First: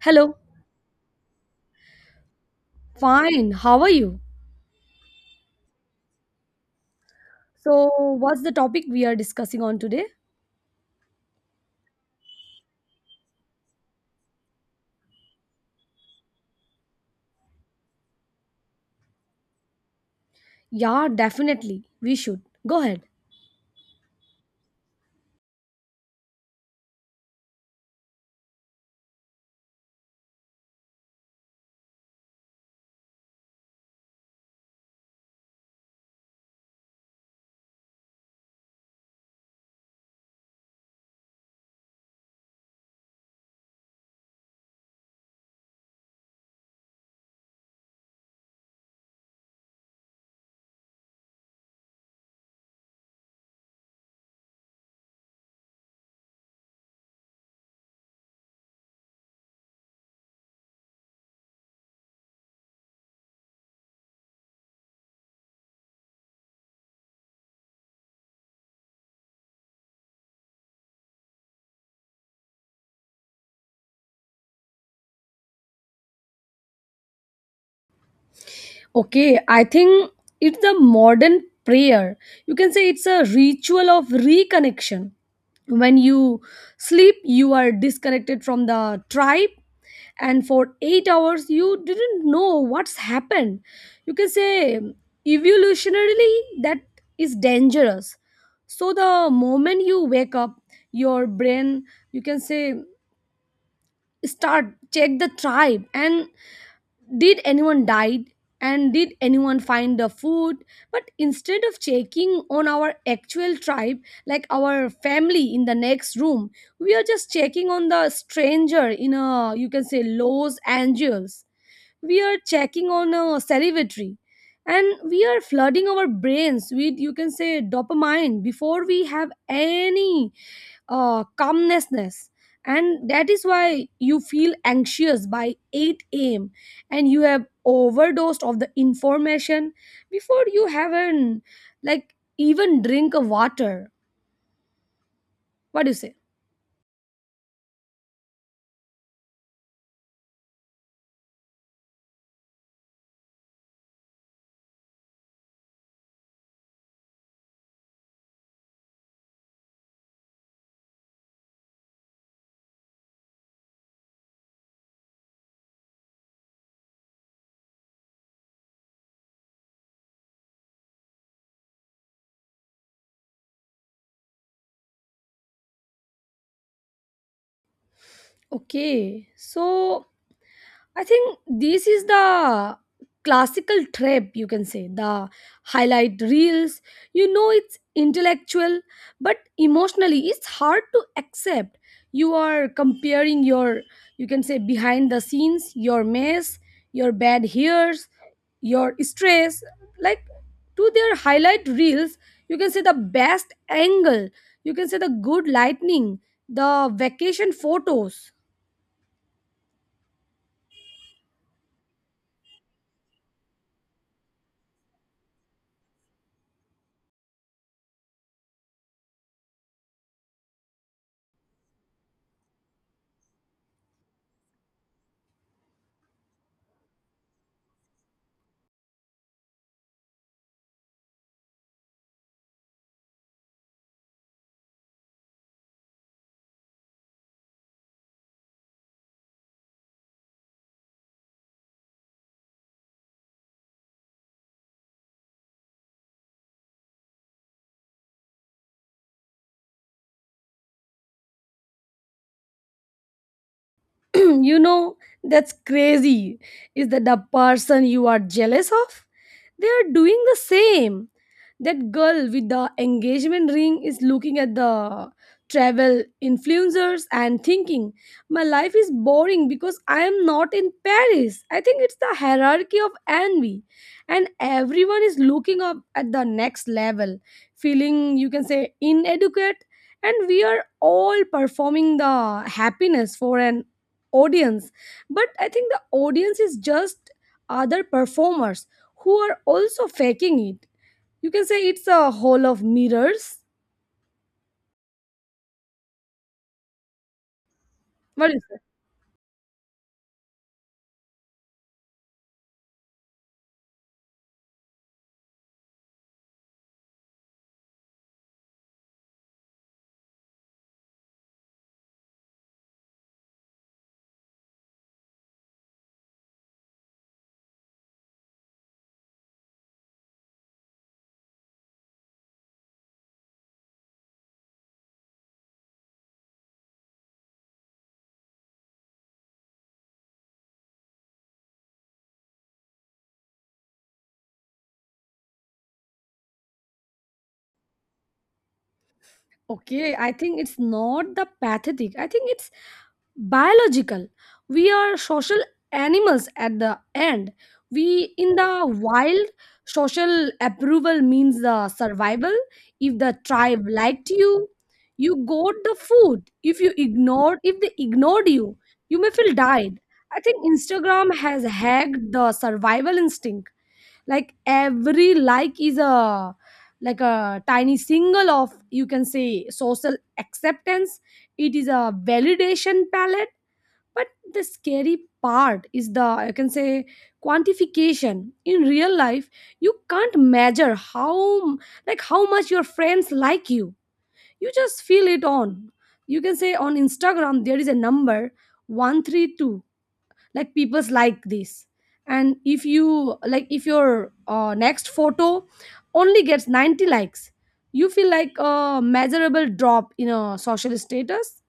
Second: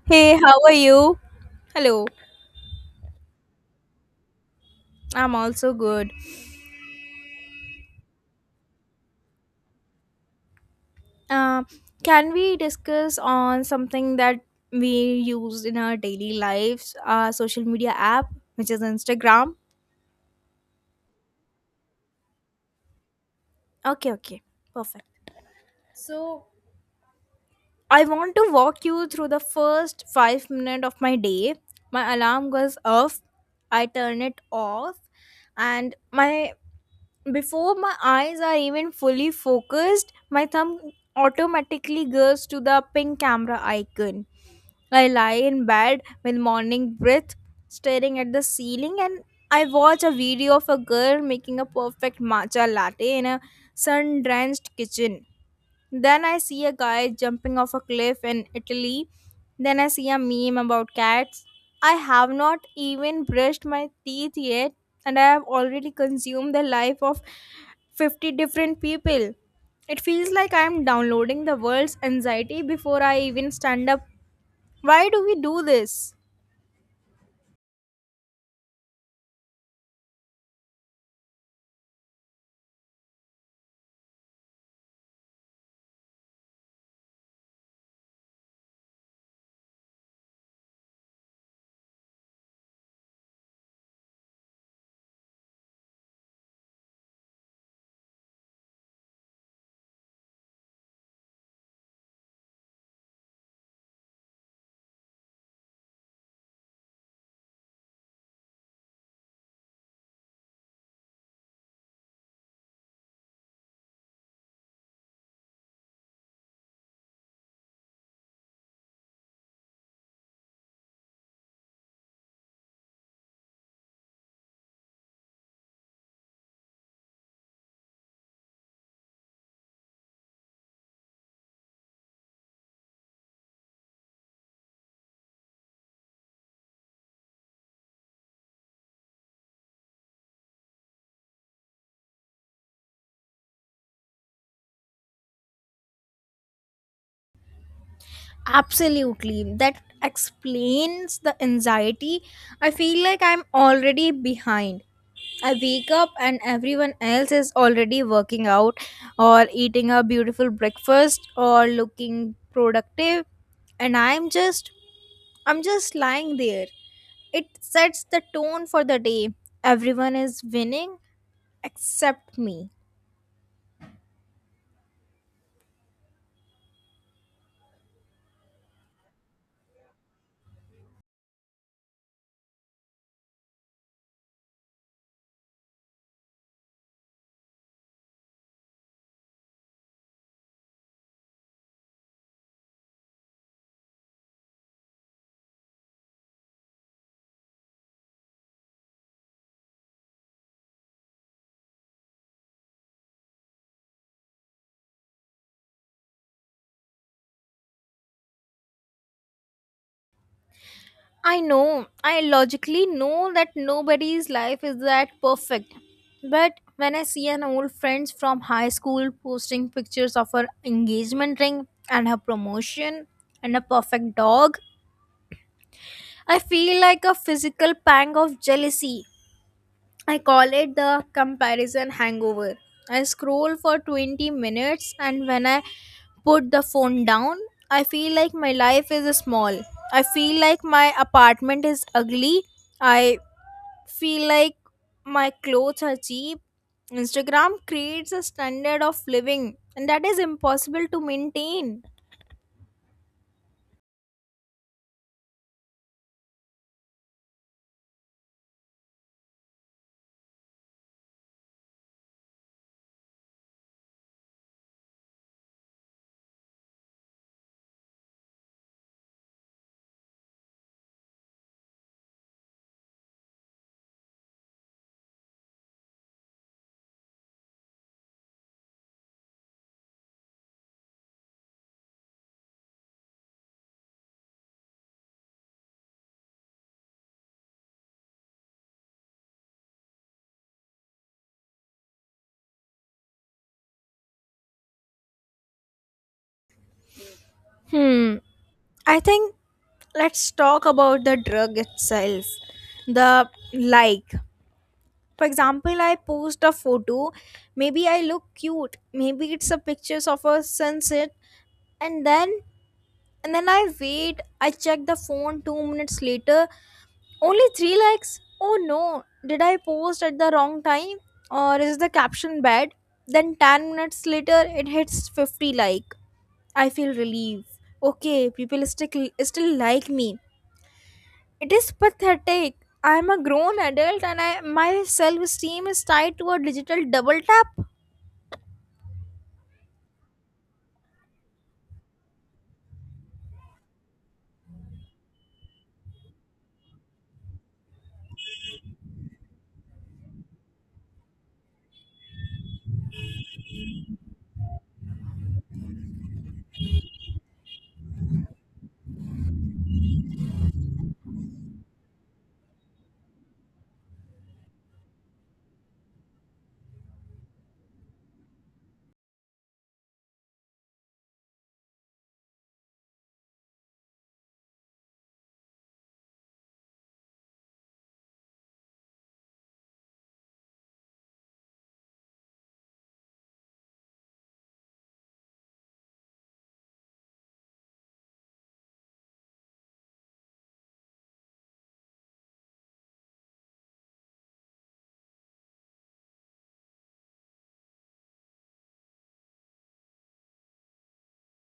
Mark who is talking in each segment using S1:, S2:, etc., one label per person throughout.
S1: Hello.
S2: Hey, how are you? Hello,
S1: Fine. How are you?
S2: I'm also good.
S1: So, what's the topic we are discussing on today?
S2: Um, can we discuss on something that we use in our daily lives, our social media app, which is Instagram?
S1: Yeah, definitely. We should. Go ahead.
S2: Okay, okay, perfect. So I want to walk you through the first 5 minutes of my day. My alarm goes off. I turn it off, and my before my eyes are even fully focused, my thumb automatically goes to the pink camera icon. I lie in bed with morning breath, staring at the ceiling, and I watch a video of a girl making a perfect matcha latte in a sun drenched kitchen. Then I see a guy jumping off a cliff in Italy. Then I see a meme about cats. I have not even brushed my teeth yet, and I have already consumed the life of 50 different people. It feels like I am downloading the world's anxiety before I even stand up. Why do we do this?
S1: Okay, I think it's the modern prayer. You can say it's a ritual of reconnection. When you sleep, you are disconnected from the tribe, and for 8 hours, you didn't know what's happened. You can say evolutionarily, that is dangerous. So, the moment you wake up, your brain, you can say, start check the tribe, and did anyone died, and did anyone find the food, but instead of checking on our actual tribe, like our family in the next room, we are just checking on the stranger in a, you can say, Los Angeles. We are checking on salivatory, and we are flooding our brains with, you can say, dopamine before we have any calmness. And that is why you feel anxious by 8 a.m., and you have overdosed of the information before you haven't, like, even drink a water. What do you say?
S2: Absolutely. That explains the anxiety. I feel like I'm already behind. I wake up and everyone else is already working out or eating a beautiful breakfast or looking productive and I'm just lying there. It sets the tone for the day. Everyone is winning except me.
S1: Okay, so I think this is the classical trap, you can say, the highlight reels. You know, it's intellectual but emotionally it's hard to accept. You are comparing your, you can say, behind the scenes, your mess, your bad hairs, your stress, like, to their highlight reels. You can say the best angle, you can say the good lightning, the vacation photos.
S2: I know, I logically know that nobody's life is that perfect. But when I see an old friend from high school posting pictures of her engagement ring and her promotion and a perfect dog, I feel like a physical pang of jealousy. I call it the comparison hangover. I scroll for 20 minutes and when I put the phone down, I feel like my life is small. I feel like my apartment is ugly. I feel like my clothes are cheap. Instagram creates a standard of living, and that is impossible to maintain.
S1: You know, that's crazy. Is that the person you are jealous of? They are doing the same. That girl with the engagement ring is looking at the travel influencers and thinking my life is boring because I am not in Paris. I think it's the hierarchy of envy, and everyone is looking up at the next level, feeling, you can say, inadequate. And we are all performing the happiness for an audience, but I think the audience is just other performers who are also faking it. You can say it's a hall of mirrors.
S2: Hmm.
S1: What is it?
S2: I think let's talk about the drug itself. The like. For example, I post a photo. Maybe I look cute. Maybe it's a pictures of a sunset, and then and then I wait. I check the phone 2 minutes later. Only 3 likes? Oh no, did I post at the wrong time? Or is the caption bad? Then 10 minutes later, it hits 50 like. I feel relief. Okay, people still like me. It is pathetic. I am a grown adult and my self esteem is tied to a digital double tap.
S1: Okay, I think it's not the pathetic, I think it's biological. We are social animals at the end. We in the wild, social approval means the survival. If the tribe liked you, you got the food. If they ignored you, you may feel died. I think Instagram has hacked the survival instinct, like every like is a, like a tiny single of, you can say, social acceptance. It is a validation palette. But the scary part is the, I can say, quantification in real life. You can't measure how, like, how much your friends like you. You just feel it on, you can say, on Instagram there is a number, 132, like people's like this. And if your next photo only gets 90 likes, you feel like a measurable drop in a social status.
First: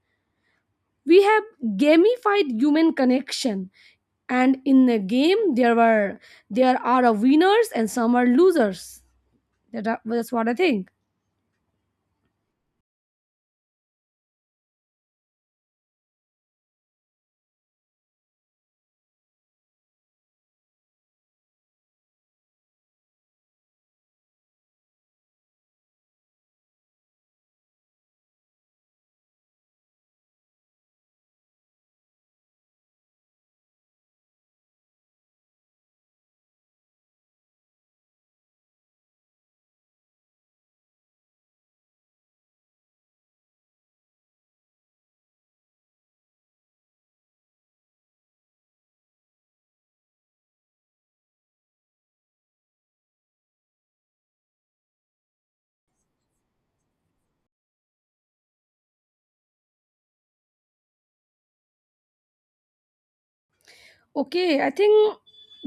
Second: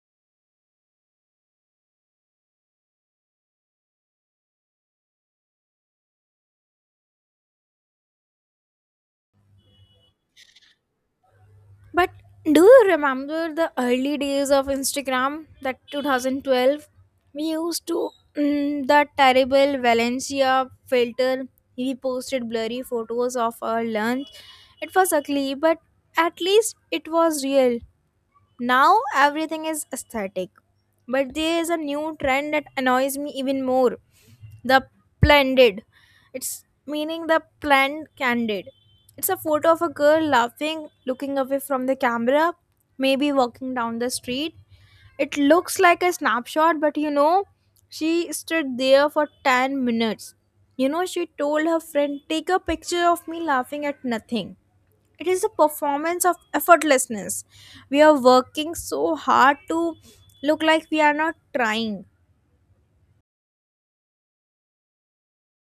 S1: We have gamified human connection, and in the game there are a winners and some are losers. That's what I think.
S2: But do you remember the early days of Instagram, that 2012? We used to that terrible Valencia filter. We posted blurry photos of our lunch. It was ugly, but at least it was real. Now everything is aesthetic. But there is a new trend that annoys me even more. The Splendid. It's meaning the planned candid. It's a photo of a girl laughing, looking away from the camera, maybe walking down the street. It looks like a snapshot, but you know, she stood there for 10 minutes. You know, she told her friend, "Take a picture of me laughing at nothing." It is a performance of effortlessness. We are working so hard to look like we are not trying.
S1: Okay, I think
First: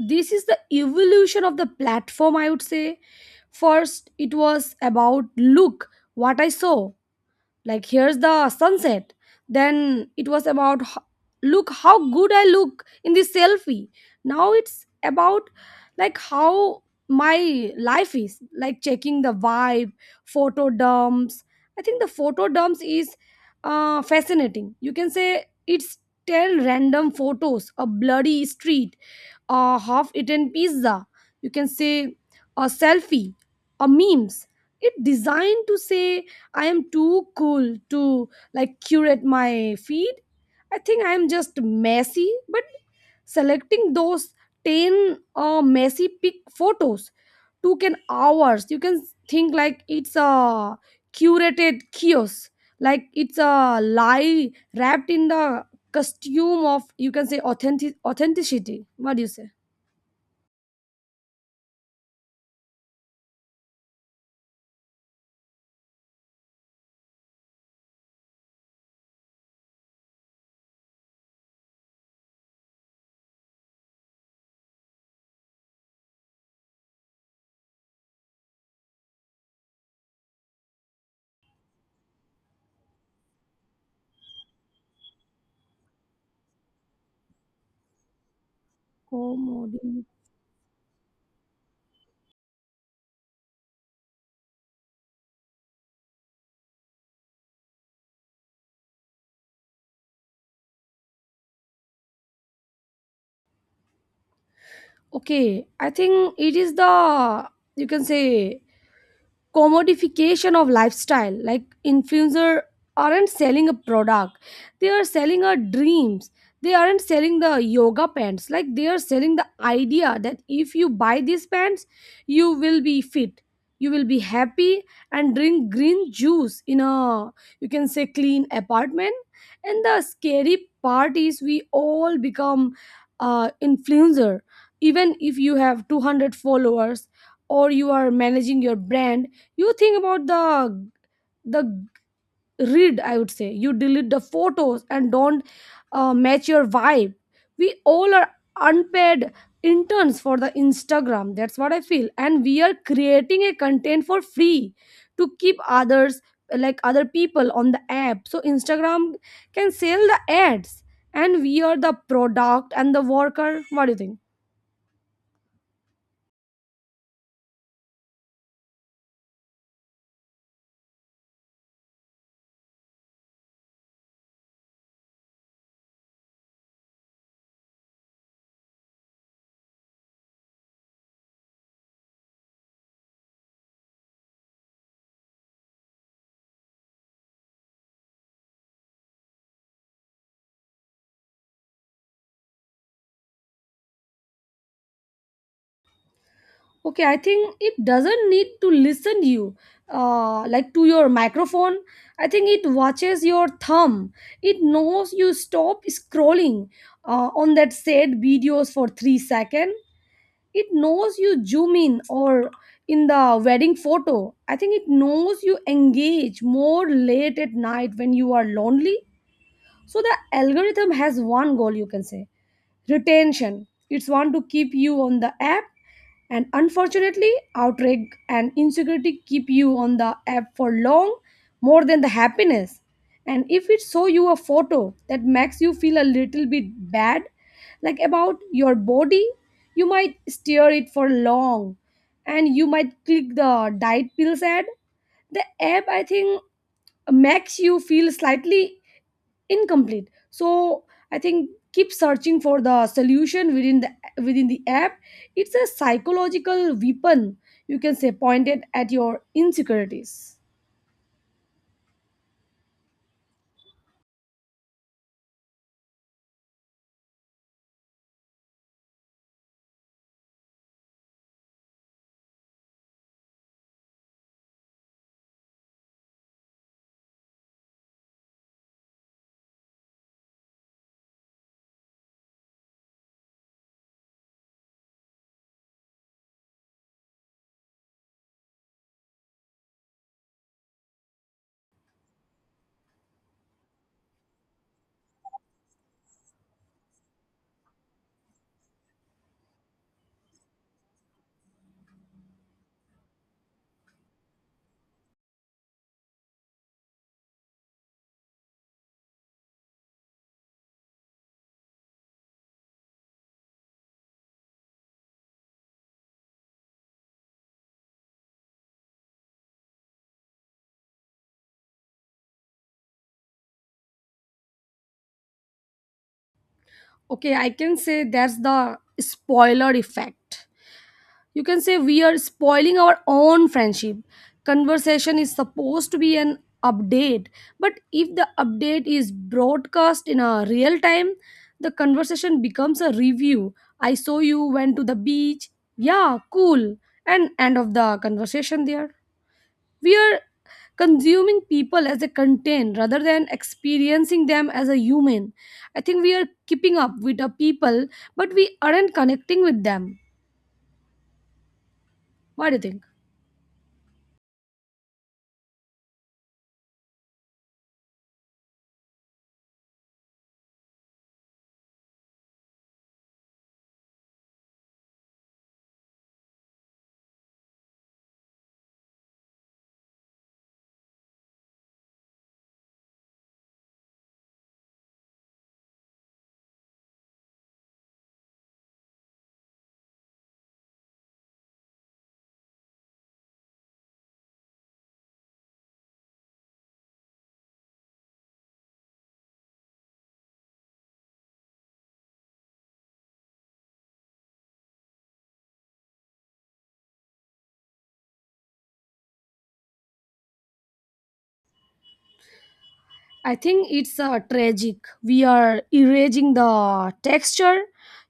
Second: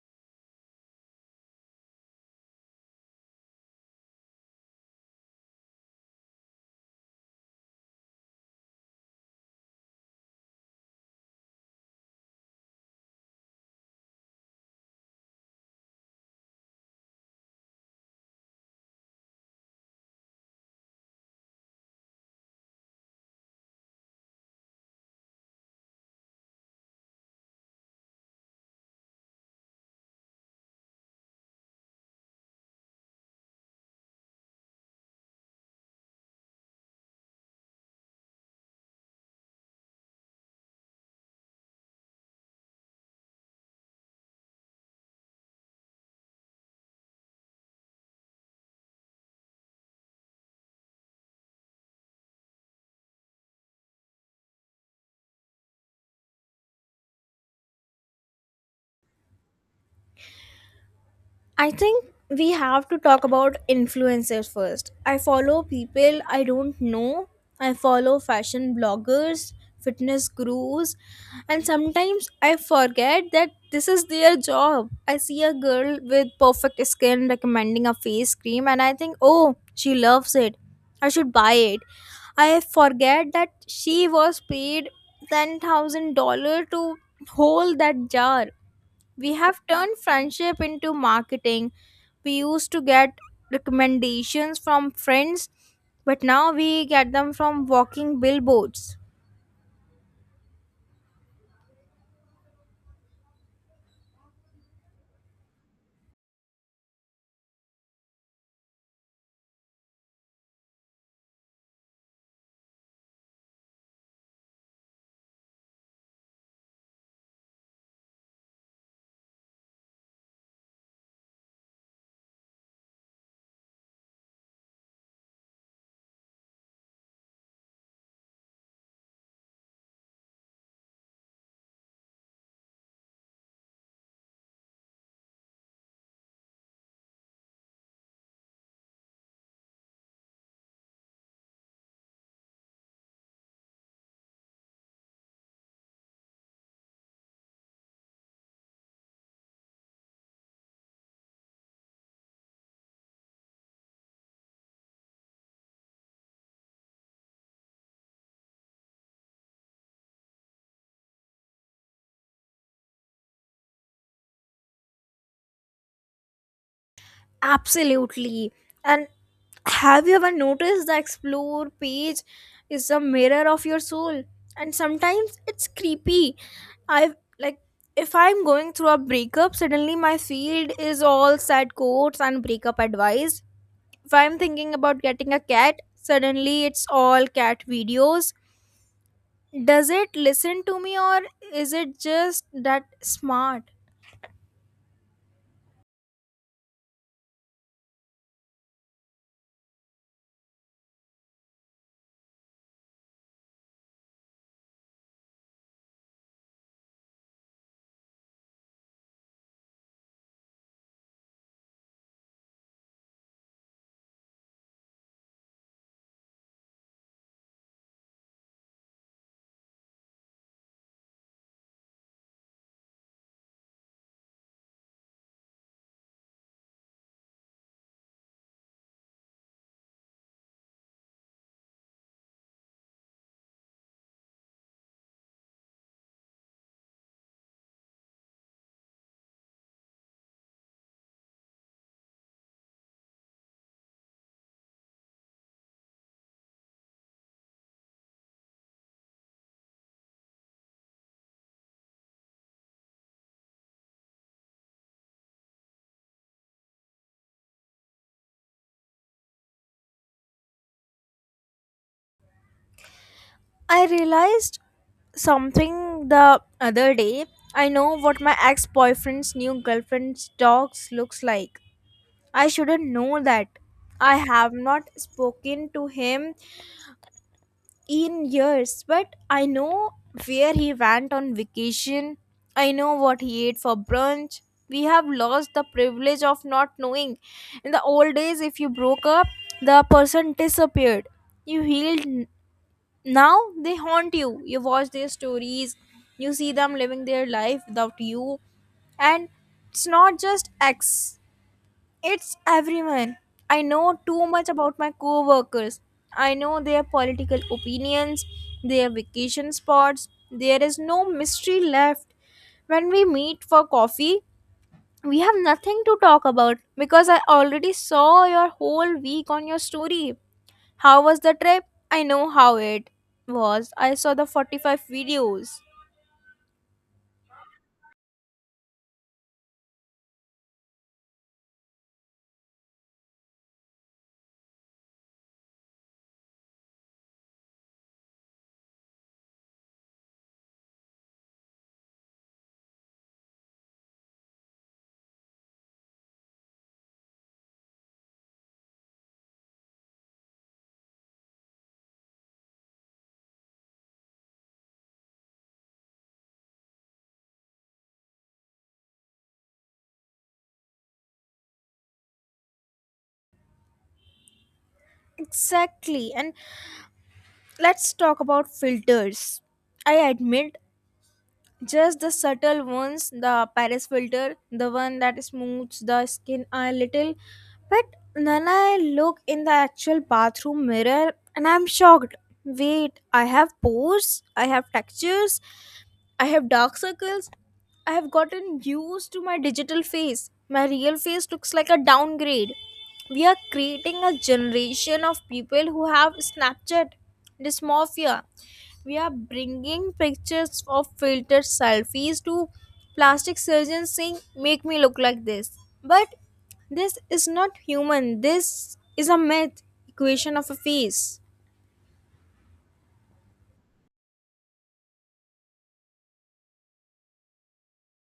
S1: this is the evolution of the platform, I would say. First it was about look what I saw, like here's the sunset. Then it was about look how good I look in this selfie. Now it's about, like, how my life is, like, checking the vibe. Photo dumps. I think the photo dumps is fascinating. You can say it's 10 random photos, a bloody street, a half-eaten pizza, you can say, a selfie, a memes. It designed to say I am too cool to, like, curate my feed. I think I am just messy, but selecting those 10 messy pic photos took an hours. You can think, like, it's a curated kiosk, like it's a lie wrapped in the costume of, you can say, authentic authenticity. What do you say?
S2: I think we have to talk about influencers first. I follow people I don't know. I follow fashion bloggers, fitness gurus, and sometimes I forget that this is their job. I see a girl with perfect skin recommending a face cream, and I think, oh, she loves it. I should buy it. I forget that she was paid $10,000 to hold that jar. We have turned
S1: Comodi-
S2: friendship into marketing. We used to get recommendations from friends, but now we get them from walking billboards.
S1: okay, I think it is the, you can say, commodification of lifestyle, like influencer aren't selling a product, they are selling our dreams. They aren't selling the yoga pants, like they are selling the idea that if you buy these pants, you will be fit, you will be happy, and drink green juice in a, you can say, clean apartment. And the scary part is we all become influencer, even if you have 200 followers or you are managing your brand. You think about the read, I would say, you delete the photos and don't match your vibe. We all are unpaid interns for the Instagram, that's what I feel, and we are creating a content for free to keep others, like other people, on the app so Instagram can sell the ads, and we are the product and the worker. What do you think?
S2: Absolutely. And have you ever noticed the explore page is a mirror of your soul? And sometimes it's creepy. I like if I'm going through a breakup, suddenly my feed is all sad quotes and breakup advice. If I'm thinking about getting a cat, suddenly it's all cat videos. Does it listen to me or is it just that smart?
S1: Okay, I think it doesn't need to listen you like to your microphone. I think it watches your thumb. It knows you stop scrolling on that said videos for 3 seconds. It knows you zoom in or in the wedding photo. I think it knows you engage more late at night when you are lonely. So the algorithm has one goal, you can say, retention. It's want to keep you on the app. And unfortunately outrage and insecurity keep you on the app for long, more than the happiness. And if it show you a photo that makes you feel a little bit bad, like about your body, you might stare it for long, and you might click the diet pills ad. The app, I think, makes you feel slightly incomplete, so I think keep searching for the solution within the app. It's a psychological weapon, you can say, pointed at your insecurities.
S2: I realized something the other day. I know what my ex-boyfriend's new girlfriend's dogs looks like. I shouldn't know that. I have not spoken to him in years, but I know where he went on vacation. I know what he ate for brunch. We have lost the privilege of not knowing. In the old days, if you broke up, the person disappeared. You now they haunt you. You watch their stories. You see them living their life without you. And it's not just ex, it's everyone. I know too much about my coworkers. I know their political opinions, their vacation spots. There is no mystery left. When we meet for coffee, we have nothing to talk about because I already saw your whole week on your story. How was the trip? I know how it was. I saw the 45 videos.
S1: Okay, I can say that's the spoiler effect. You can say we are spoiling our own friendship. Conversation is supposed to be an update, but if the update is broadcast in a real time, the conversation becomes a review. I saw you went to the beach. Yeah, cool. And end of the conversation there. We are consuming people as a content rather than experiencing them as a human. I think we are keeping up with the people but we aren't connecting with them. What do you think?
S2: Exactly. And let's talk about filters. I admit just the subtle ones, the Paris filter, the one that smooths the skin a little. But then I look in the actual bathroom mirror and I'm shocked. Wait, I have pores, I have textures, I have dark circles. I have gotten used to my digital face. My real face looks like a downgrade. We are creating a generation of people who have Snapchat dysmorphia. We are bringing pictures of filtered selfies to plastic surgeons saying, "Make me look like this." But this is not human, this is a myth equation of a face.
S1: I think it's tragic. We are erasing the texture.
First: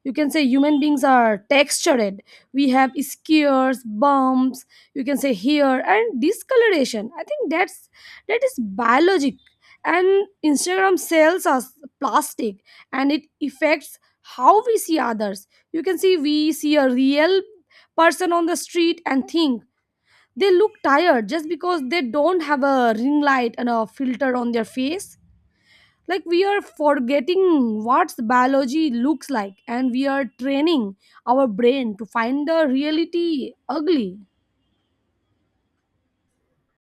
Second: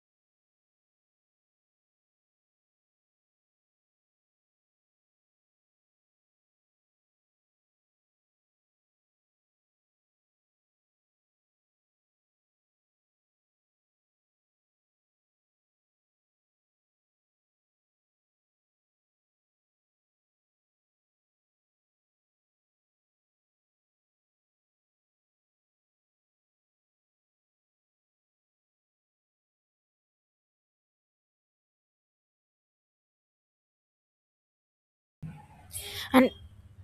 S1: You can say human beings are textured. We have skewers, bumps. You can say here and discoloration. I think that is biologic. And Instagram sells us plastic, and it affects how we see others. You can see we see a real person on the street and think they look tired just because they don't have a ring light and a filter on their face, like we are forgetting what biology looks like and we are training our brain to find the reality ugly.
S2: And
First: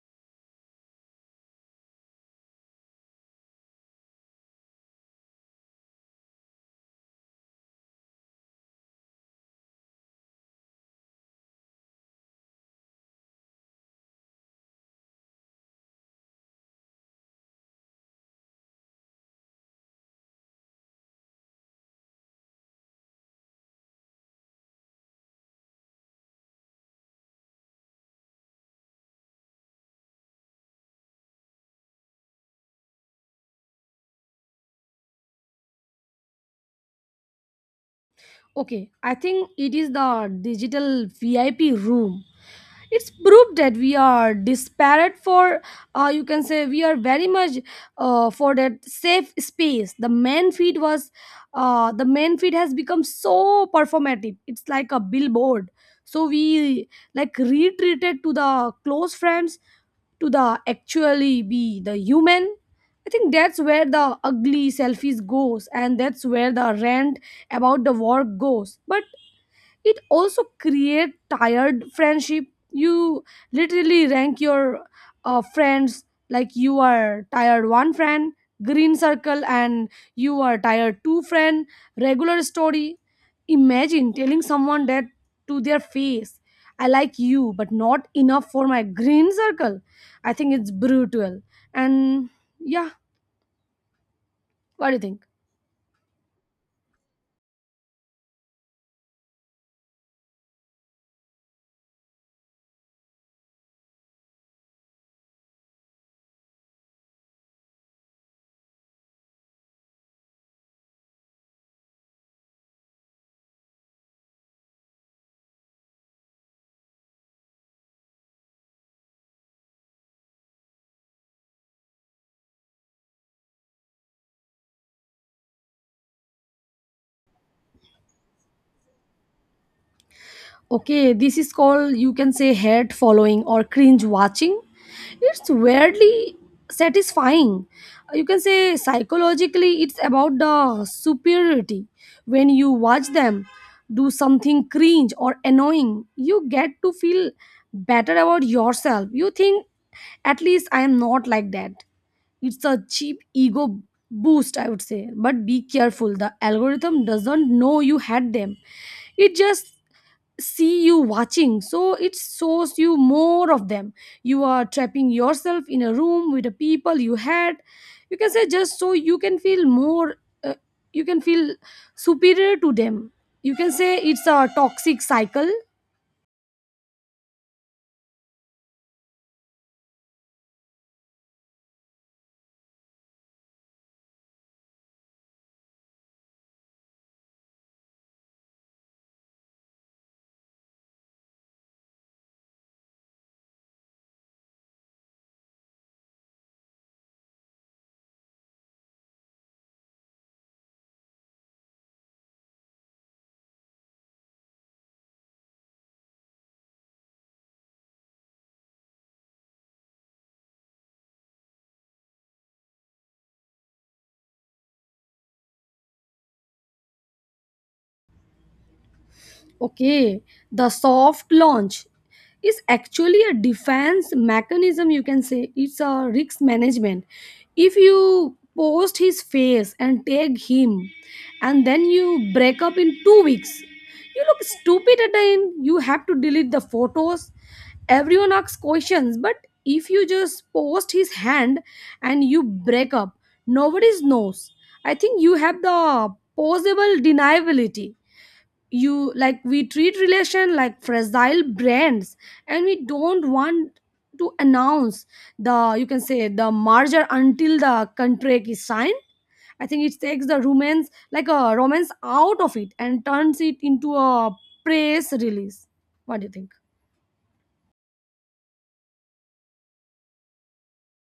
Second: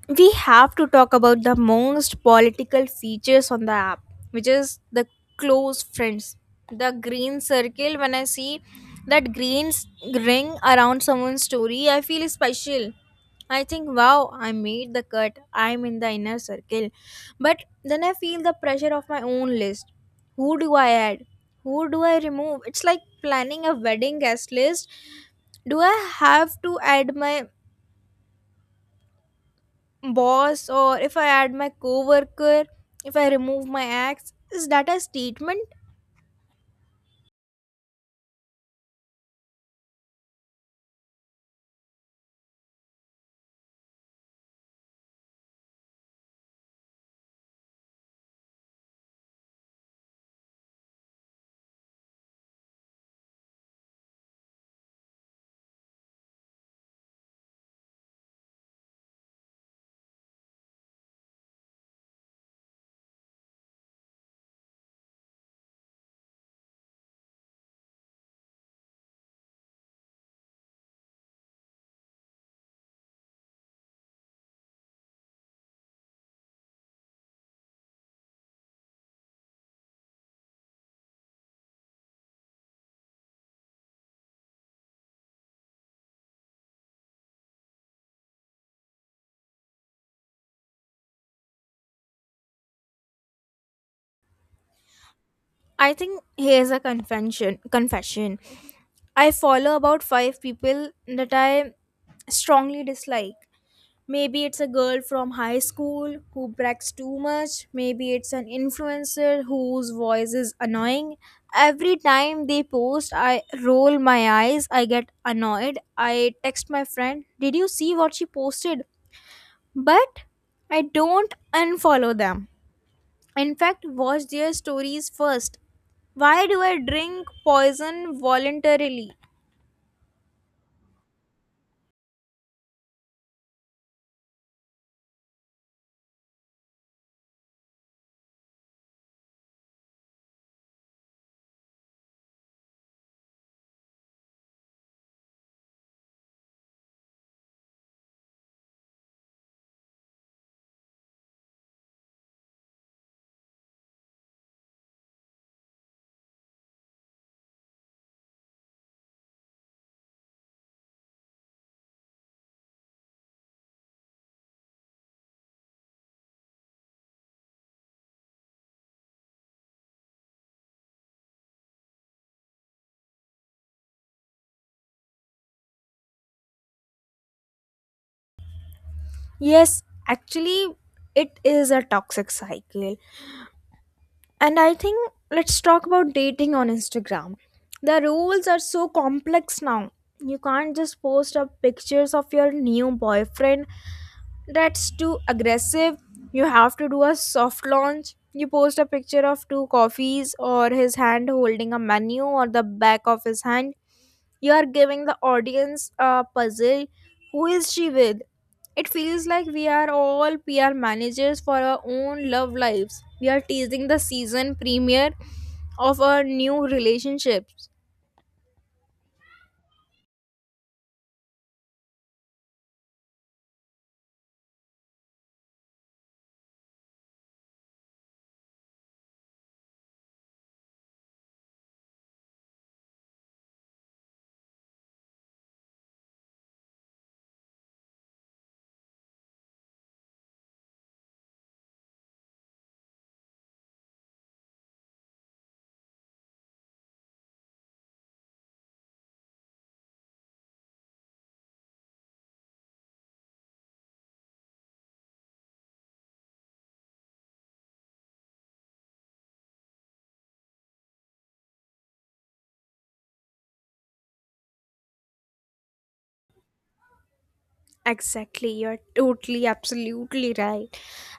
S2: we have to talk about the most political features on the app, which is the close friends. The green circle, when I see that ring around someone's story, I feel special. I think, wow, I made the cut. I'm in the inner circle. But then I feel the pressure of my own list. Who do I add? Who do I remove? It's like planning a wedding guest list. Do I have to add my boss, or if I add my coworker, if I remove my ex, is that a statement?
S1: Okay, I think it is the digital VIP room. It's proof that we are disparate for, you can say, we are very much for that safe space. The main feed has become so performative, it's like a billboard. So we, like, retreated to the close friends to the actually be the human. I think that's where the ugly selfies goes and that's where the rant about the work goes. But it also create tired friendship. You literally rank your friends, like you are tired one friend, green circle, and you are tired two friend, regular story. Imagine telling someone that to their face. I like you but not enough for my green circle. I think it's brutal. And, yeah, what do you think?
S2: I think here's a confession. Confession. I follow about five people that I strongly dislike. Maybe it's a girl from high school who brags too much. Maybe it's an influencer whose voice is annoying. Every time they post, I roll my eyes. I get annoyed. I text my friend, "Did you see what she posted?" But I don't unfollow them. In fact, watch their stories first. Why do I drink poison voluntarily?
S1: Okay, this is called, you can say, head following or cringe watching. It's weirdly satisfying. You can say psychologically it's about the superiority. When you watch them do something cringe or annoying, you get to feel better about yourself. You think at least I am not like that. It's a cheap ego boost, I would say. But be careful, the algorithm doesn't know you had them. It just see you watching, so it shows you more of them. You are trapping yourself in a room with the people you had, you can say, just so you can uh, feel superior to them. You can say it's a toxic cycle.
S2: Yes, actually, it is a toxic cycle. And I think let's talk about dating on Instagram. The rules are so complex now. You can't just post up pictures of your new boyfriend, that's too aggressive. You have to do a soft launch. You post a picture of two coffees or his hand holding a menu or the back of his hand. You are giving the audience a puzzle. Who is she with? It feels like we are all PR managers for our own love lives. We are teasing the season premiere of our new relationships.
S1: Okay, the soft launch is actually a defense mechanism, you can say. It's a risk management. If you post his face and tag him, and then you break up in 2 weeks, you look stupid at the end. You have to delete the photos. Everyone asks questions, but if you just post his hand and you break up, nobody knows. I think you have the possible deniability. You like We treat relation like fragile brands, and we don't want to announce the you can say the merger until the contract is signed. I think it takes the romance, like a romance, out of it and turns it into a press release. What do you think?
S2: Exactly, you're totally, absolutely right.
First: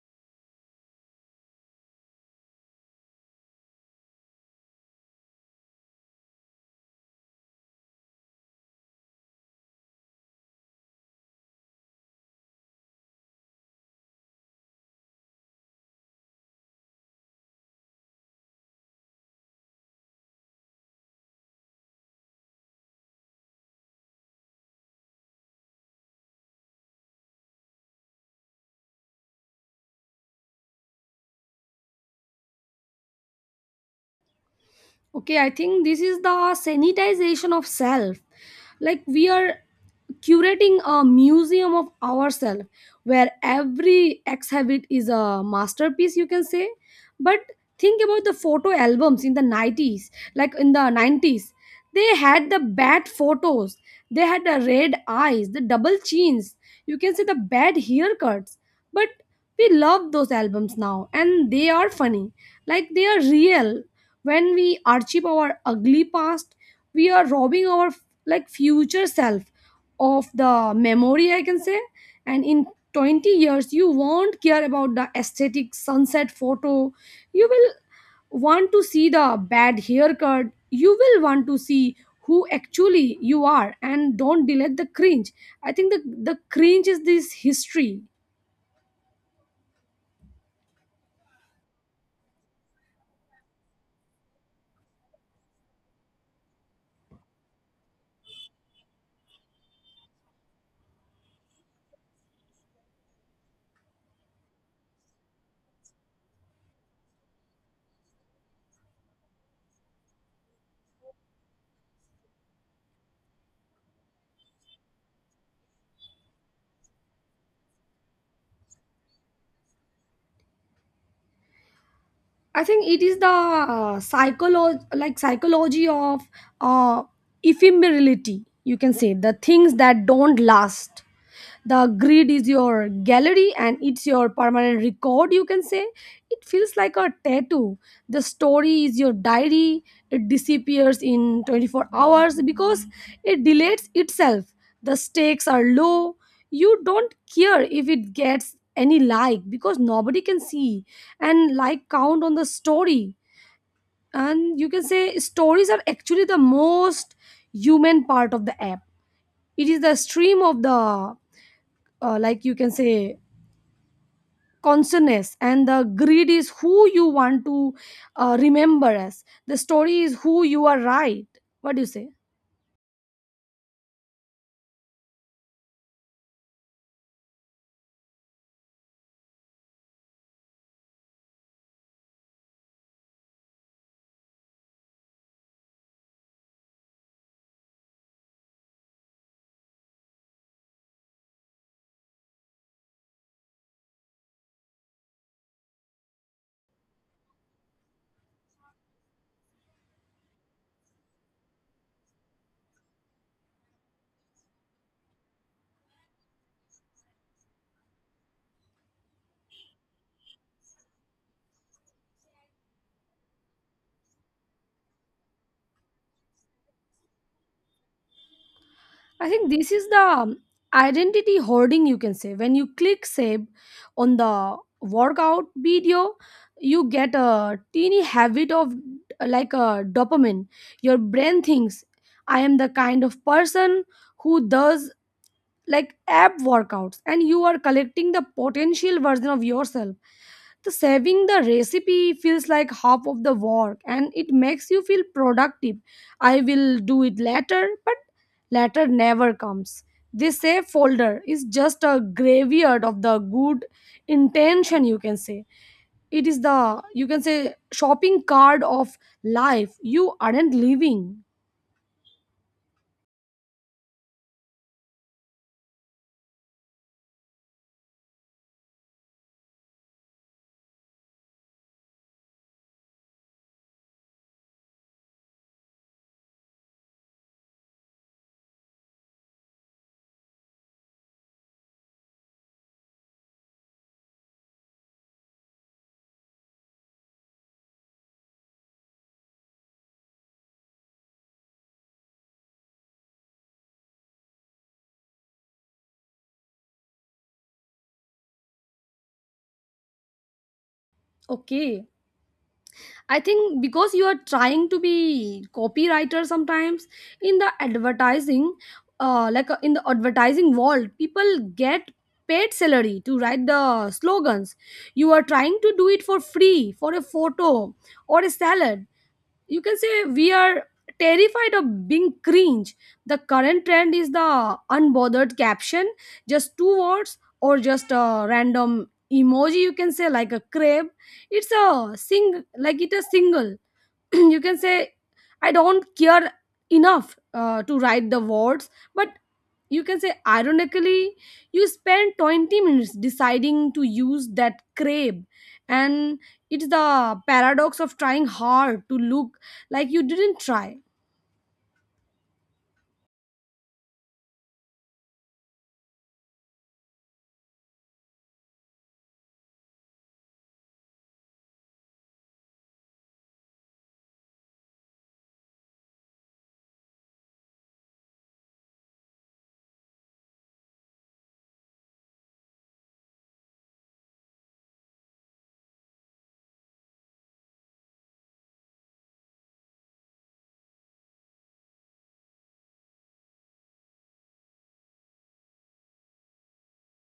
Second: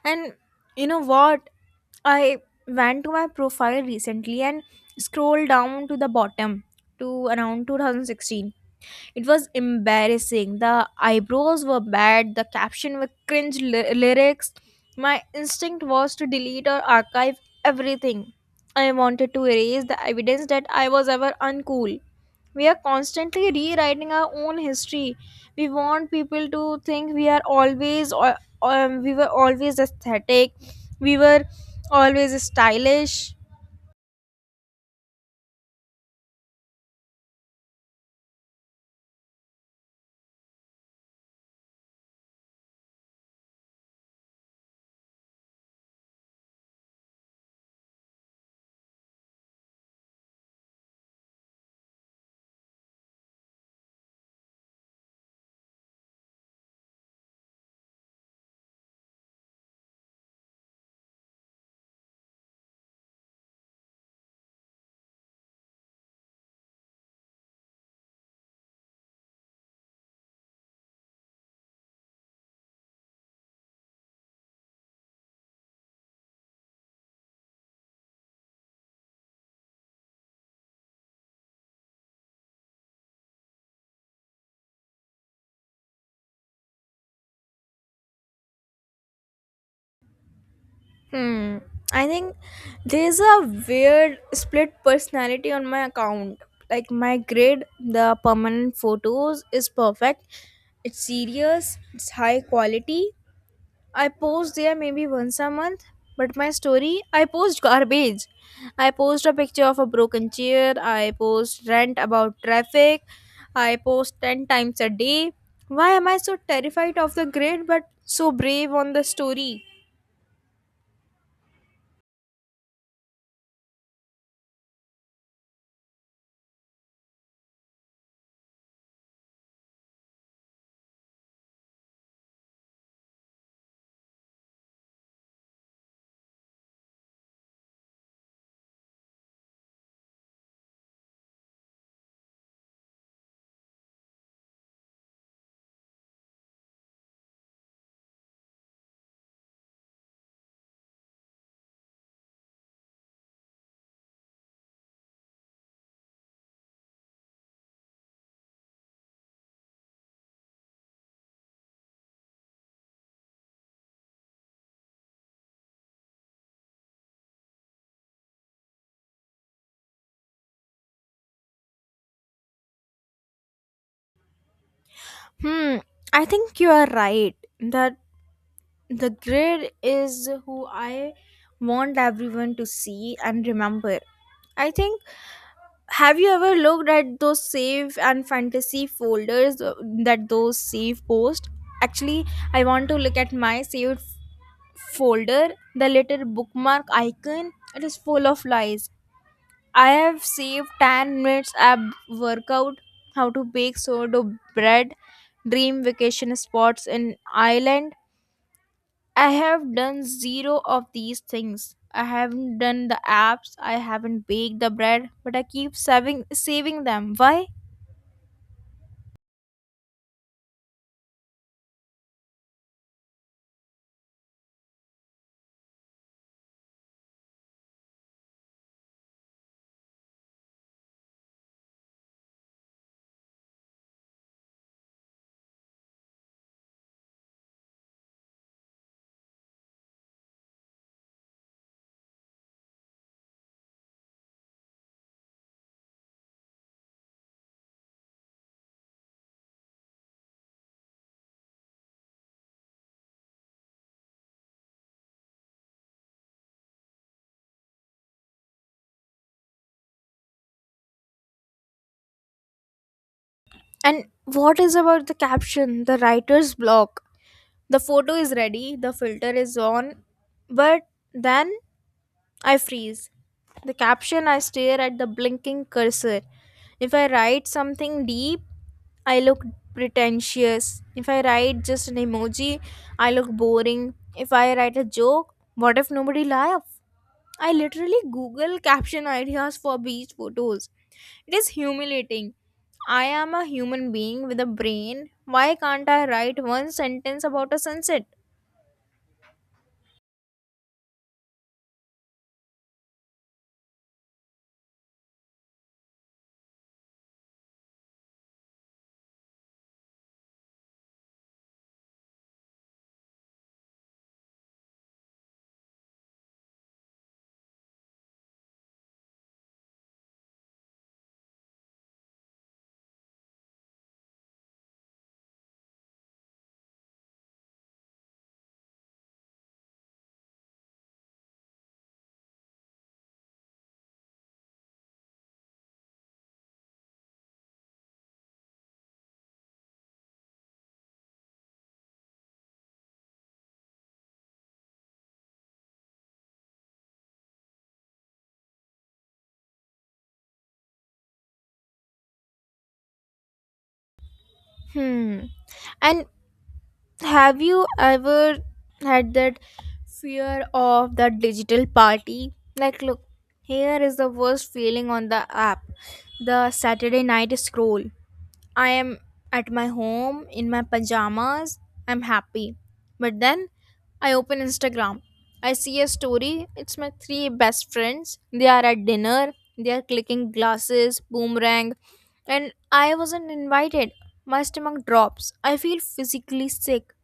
S2: And you know what? I went to my profile recently and scrolled down to the bottom to around 2016. It was embarrassing. The eyebrows were bad, the caption were lyrics. My instinct was to delete or archive everything. I wanted to erase the evidence that I was ever uncool. We are constantly rewriting our own history. We want people to think we are always or we were always aesthetic. We were always stylish.
S1: Okay, I think this is the sanitization of self. Like, we are curating a museum of ourselves where every exhibit is a masterpiece, you can say. But think about the photo albums in the 90s. Like in the 90s, they had the bad photos, they had the red eyes, the double chins, you can say the bad haircuts. But we love those albums now, and they are funny. Like, they are real. When we archive our ugly past, we are robbing our like future self of the memory, I can say. And in 20 years, you won't care about the aesthetic sunset photo. You will want to see the bad haircut, you will want to see who actually you are. And don't delete the cringe. I think the cringe is this history.
S2: Hmm. I think there's a weird split personality on my account. Like my grid, the permanent photos, is perfect. It's serious, it's high quality. I post there maybe once a month, but my story, I post garbage. I post a picture of a broken chair, I post rant about traffic, I post 10 times a day. Why am I so terrified of the grid but so brave on the story?
S1: I think it is the psychology, like psychology of uh, ephemerality, you can say. The things that don't last. The grid is your gallery and it's your permanent record, you can say. It feels like a tattoo. The story is your diary. It disappears in 24 hours because it deletes itself. The stakes are low. You don't care if it gets any, like, because nobody can see and like count on the story. And you can say stories are actually the most human part of the app. It is the stream of the like, you can say, consciousness. And the greed is who you want to remember as. The story is who you are, right? What do you say?
S2: Hmm, I think you are right that the grid is who I want everyone to see and remember. I think have you ever looked at those save and fantasy folders that those save post? Actually, I want to look at my saved folder, the little bookmark icon. It is full of lies. I have saved 10 minutes ab workout, how to bake sourdough bread, dream vacation spots in Ireland. I have done zero of these things. I haven't done the apps, I haven't baked the bread, but I keep saving them. Why?
S1: I think this is the identity hoarding, you can say. When you click save on the workout video, you get a teeny habit of like a dopamine. Your brain thinks I am the kind of person who does like app workouts, and you are collecting the potential version of yourself. The saving the recipe feels like half of the work and it makes you feel productive. I will do it later, but later never comes. This save folder is just a graveyard of the good intention, you can say. It is the, you can say, shopping card of life you aren't living.
S2: And what is about the caption? The writer's block. The photo is ready, the filter is on, but then I freeze. The caption, I stare at the blinking cursor. If I write something deep, I look pretentious. If I write just an emoji, I look boring. If I write a joke, what if nobody laugh? I literally Google caption ideas for beach photos. It is humiliating. I am a human being with a brain. Why can't I write one sentence about a sunset?
S1: Okay, I think because you are trying to be copywriter sometimes. In the advertising, in the advertising world, people get paid salary to write the slogans. You are trying to do it for free for a photo or a salad, you can say. We are terrified of being cringe. The current trend is the unbothered caption, just two words or just a random emoji, you can say, like a crab. It a single you can say, I don't care enough to write the words. But you can say ironically you spend 20 minutes deciding to use that crab. And it's the paradox of trying hard to look like you didn't try.
S2: Hmm. And have you ever had that fear of the digital party? Like, look, here is the worst feeling on the app, the Saturday night scroll. I am at my home in my pajamas. I'm happy. But then I open Instagram. I see a story. It's my three best friends. They are at dinner. They are clicking glasses, boomerang, and I wasn't invited. My stomach drops. I feel physically sick.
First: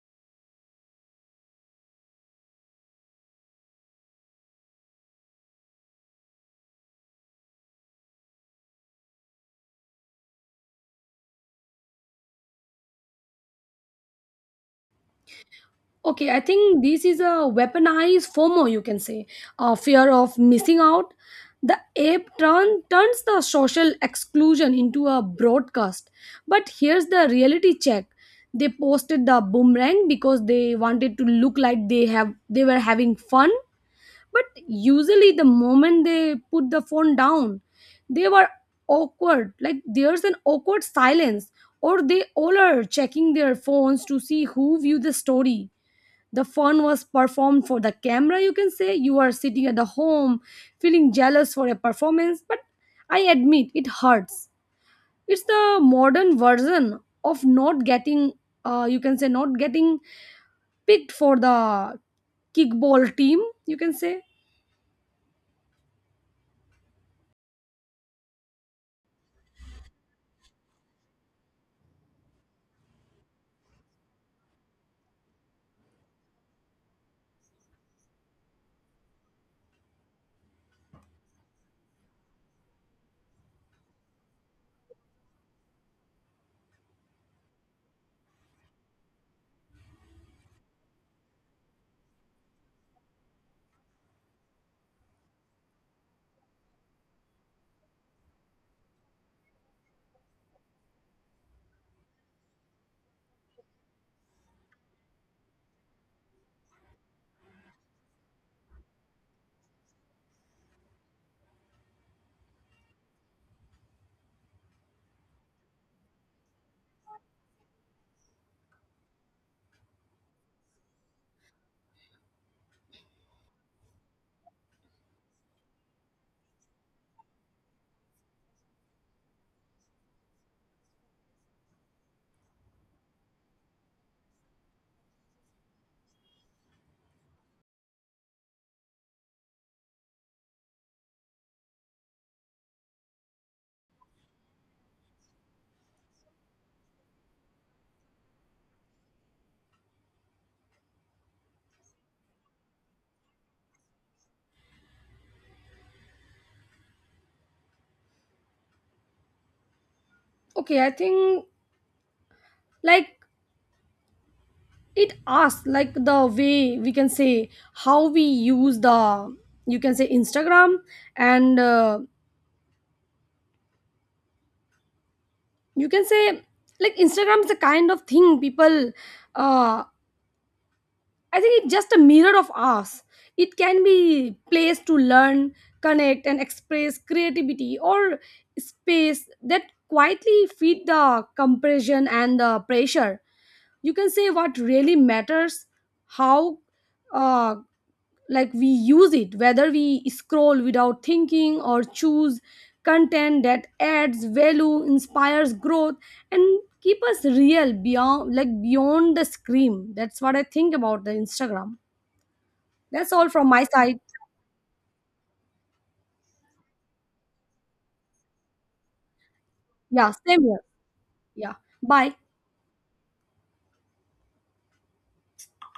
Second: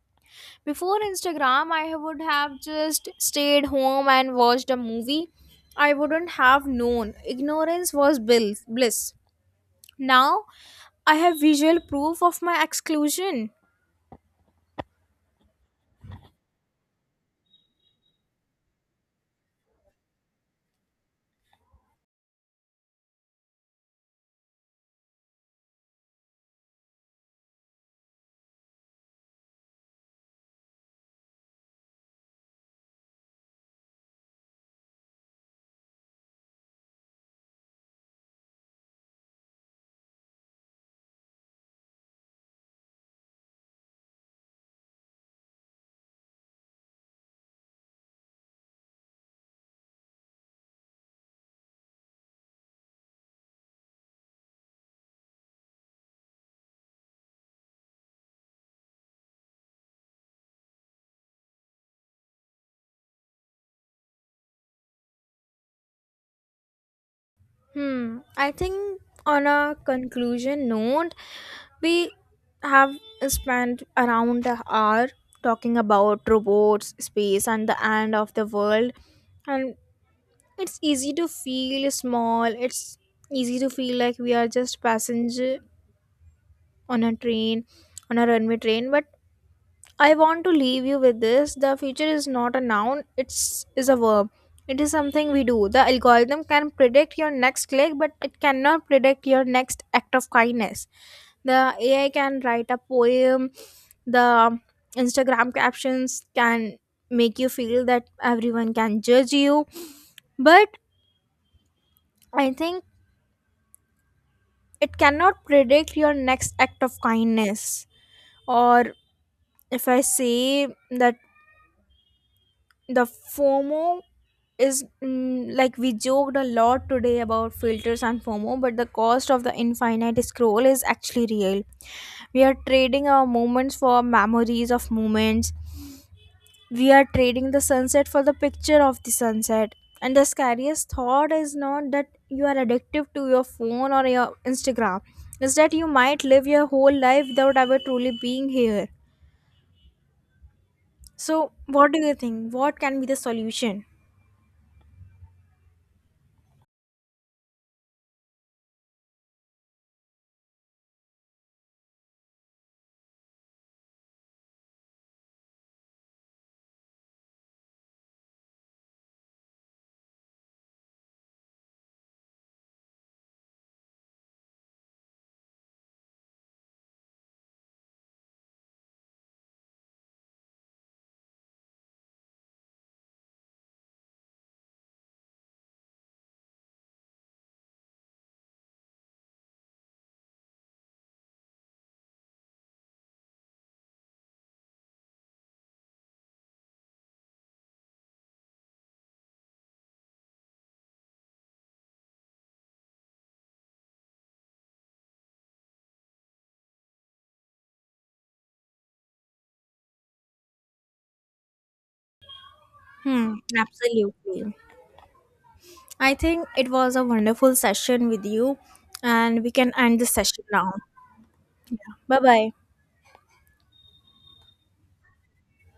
S2: Before Instagram, I would have just stayed home and watched a movie. I wouldn't have known. Ignorance was bliss. Now, I have visual proof of my exclusion.
S1: Okay, I think this is a weaponized FOMO, you can say, a fear of missing out. The ape turns the social exclusion into a broadcast. But here's the reality check. They posted the boomerang because they wanted to look like they were having fun. But usually, the moment they put the phone down, they were awkward. Like, there's an awkward silence, or they all are checking their phones to see who viewed the story. The fun was performed for the camera, you can say. You are sitting at the home feeling jealous for a performance, but I admit it hurts. It's the modern version of not getting, you can say, not getting picked for the kickball team, you can say.
S2: Hmm. I think on a conclusion note, we have spent around an hour talking about robots, space, and the end of the world. And it's easy to feel small. It's easy to feel like we are just passenger on a train, on a runway train. But I want to leave you with this. The future is not a noun, it's is a verb. It is something we do. The algorithm can predict your next click, but it cannot predict your next act of kindness. The AI can write a poem, the Instagram captions can make you feel that everyone can judge you, but I think it cannot predict your next act of kindness. Or if I say that the FOMO is like we joked a lot today about filters and FOMO, but the cost of the infinite scroll is actually real. We are trading our moments for memories of moments. We are trading the sunset for the picture of the sunset. And the scariest thought is not that you are addictive to your phone or your Instagram, is that you might live your whole life without ever truly being here. So, what do you think? What can be the solution?
S1: Okay, I think, like, it asks, like, the way we can say how we use the, you can say, Instagram. And you can say, like, Instagram is the kind of thing people, uh, I think it's just a mirror of us. It can be place to learn, connect, and express creativity, or space that quietly feed the compression and the pressure. You can say what really matters, how, uh, like, we use it, whether we scroll without thinking or choose content that adds value, inspires growth, and keep us real beyond, like, beyond the screen. That's what I think about the Instagram. That's all
S2: Hmm,
S1: from my side.
S2: absolutely. I think it was a wonderful session with you, and we can end
S1: Yeah,
S2: this
S1: same
S2: session
S1: here.
S2: now.
S1: Yeah. Bye.
S2: Bye bye.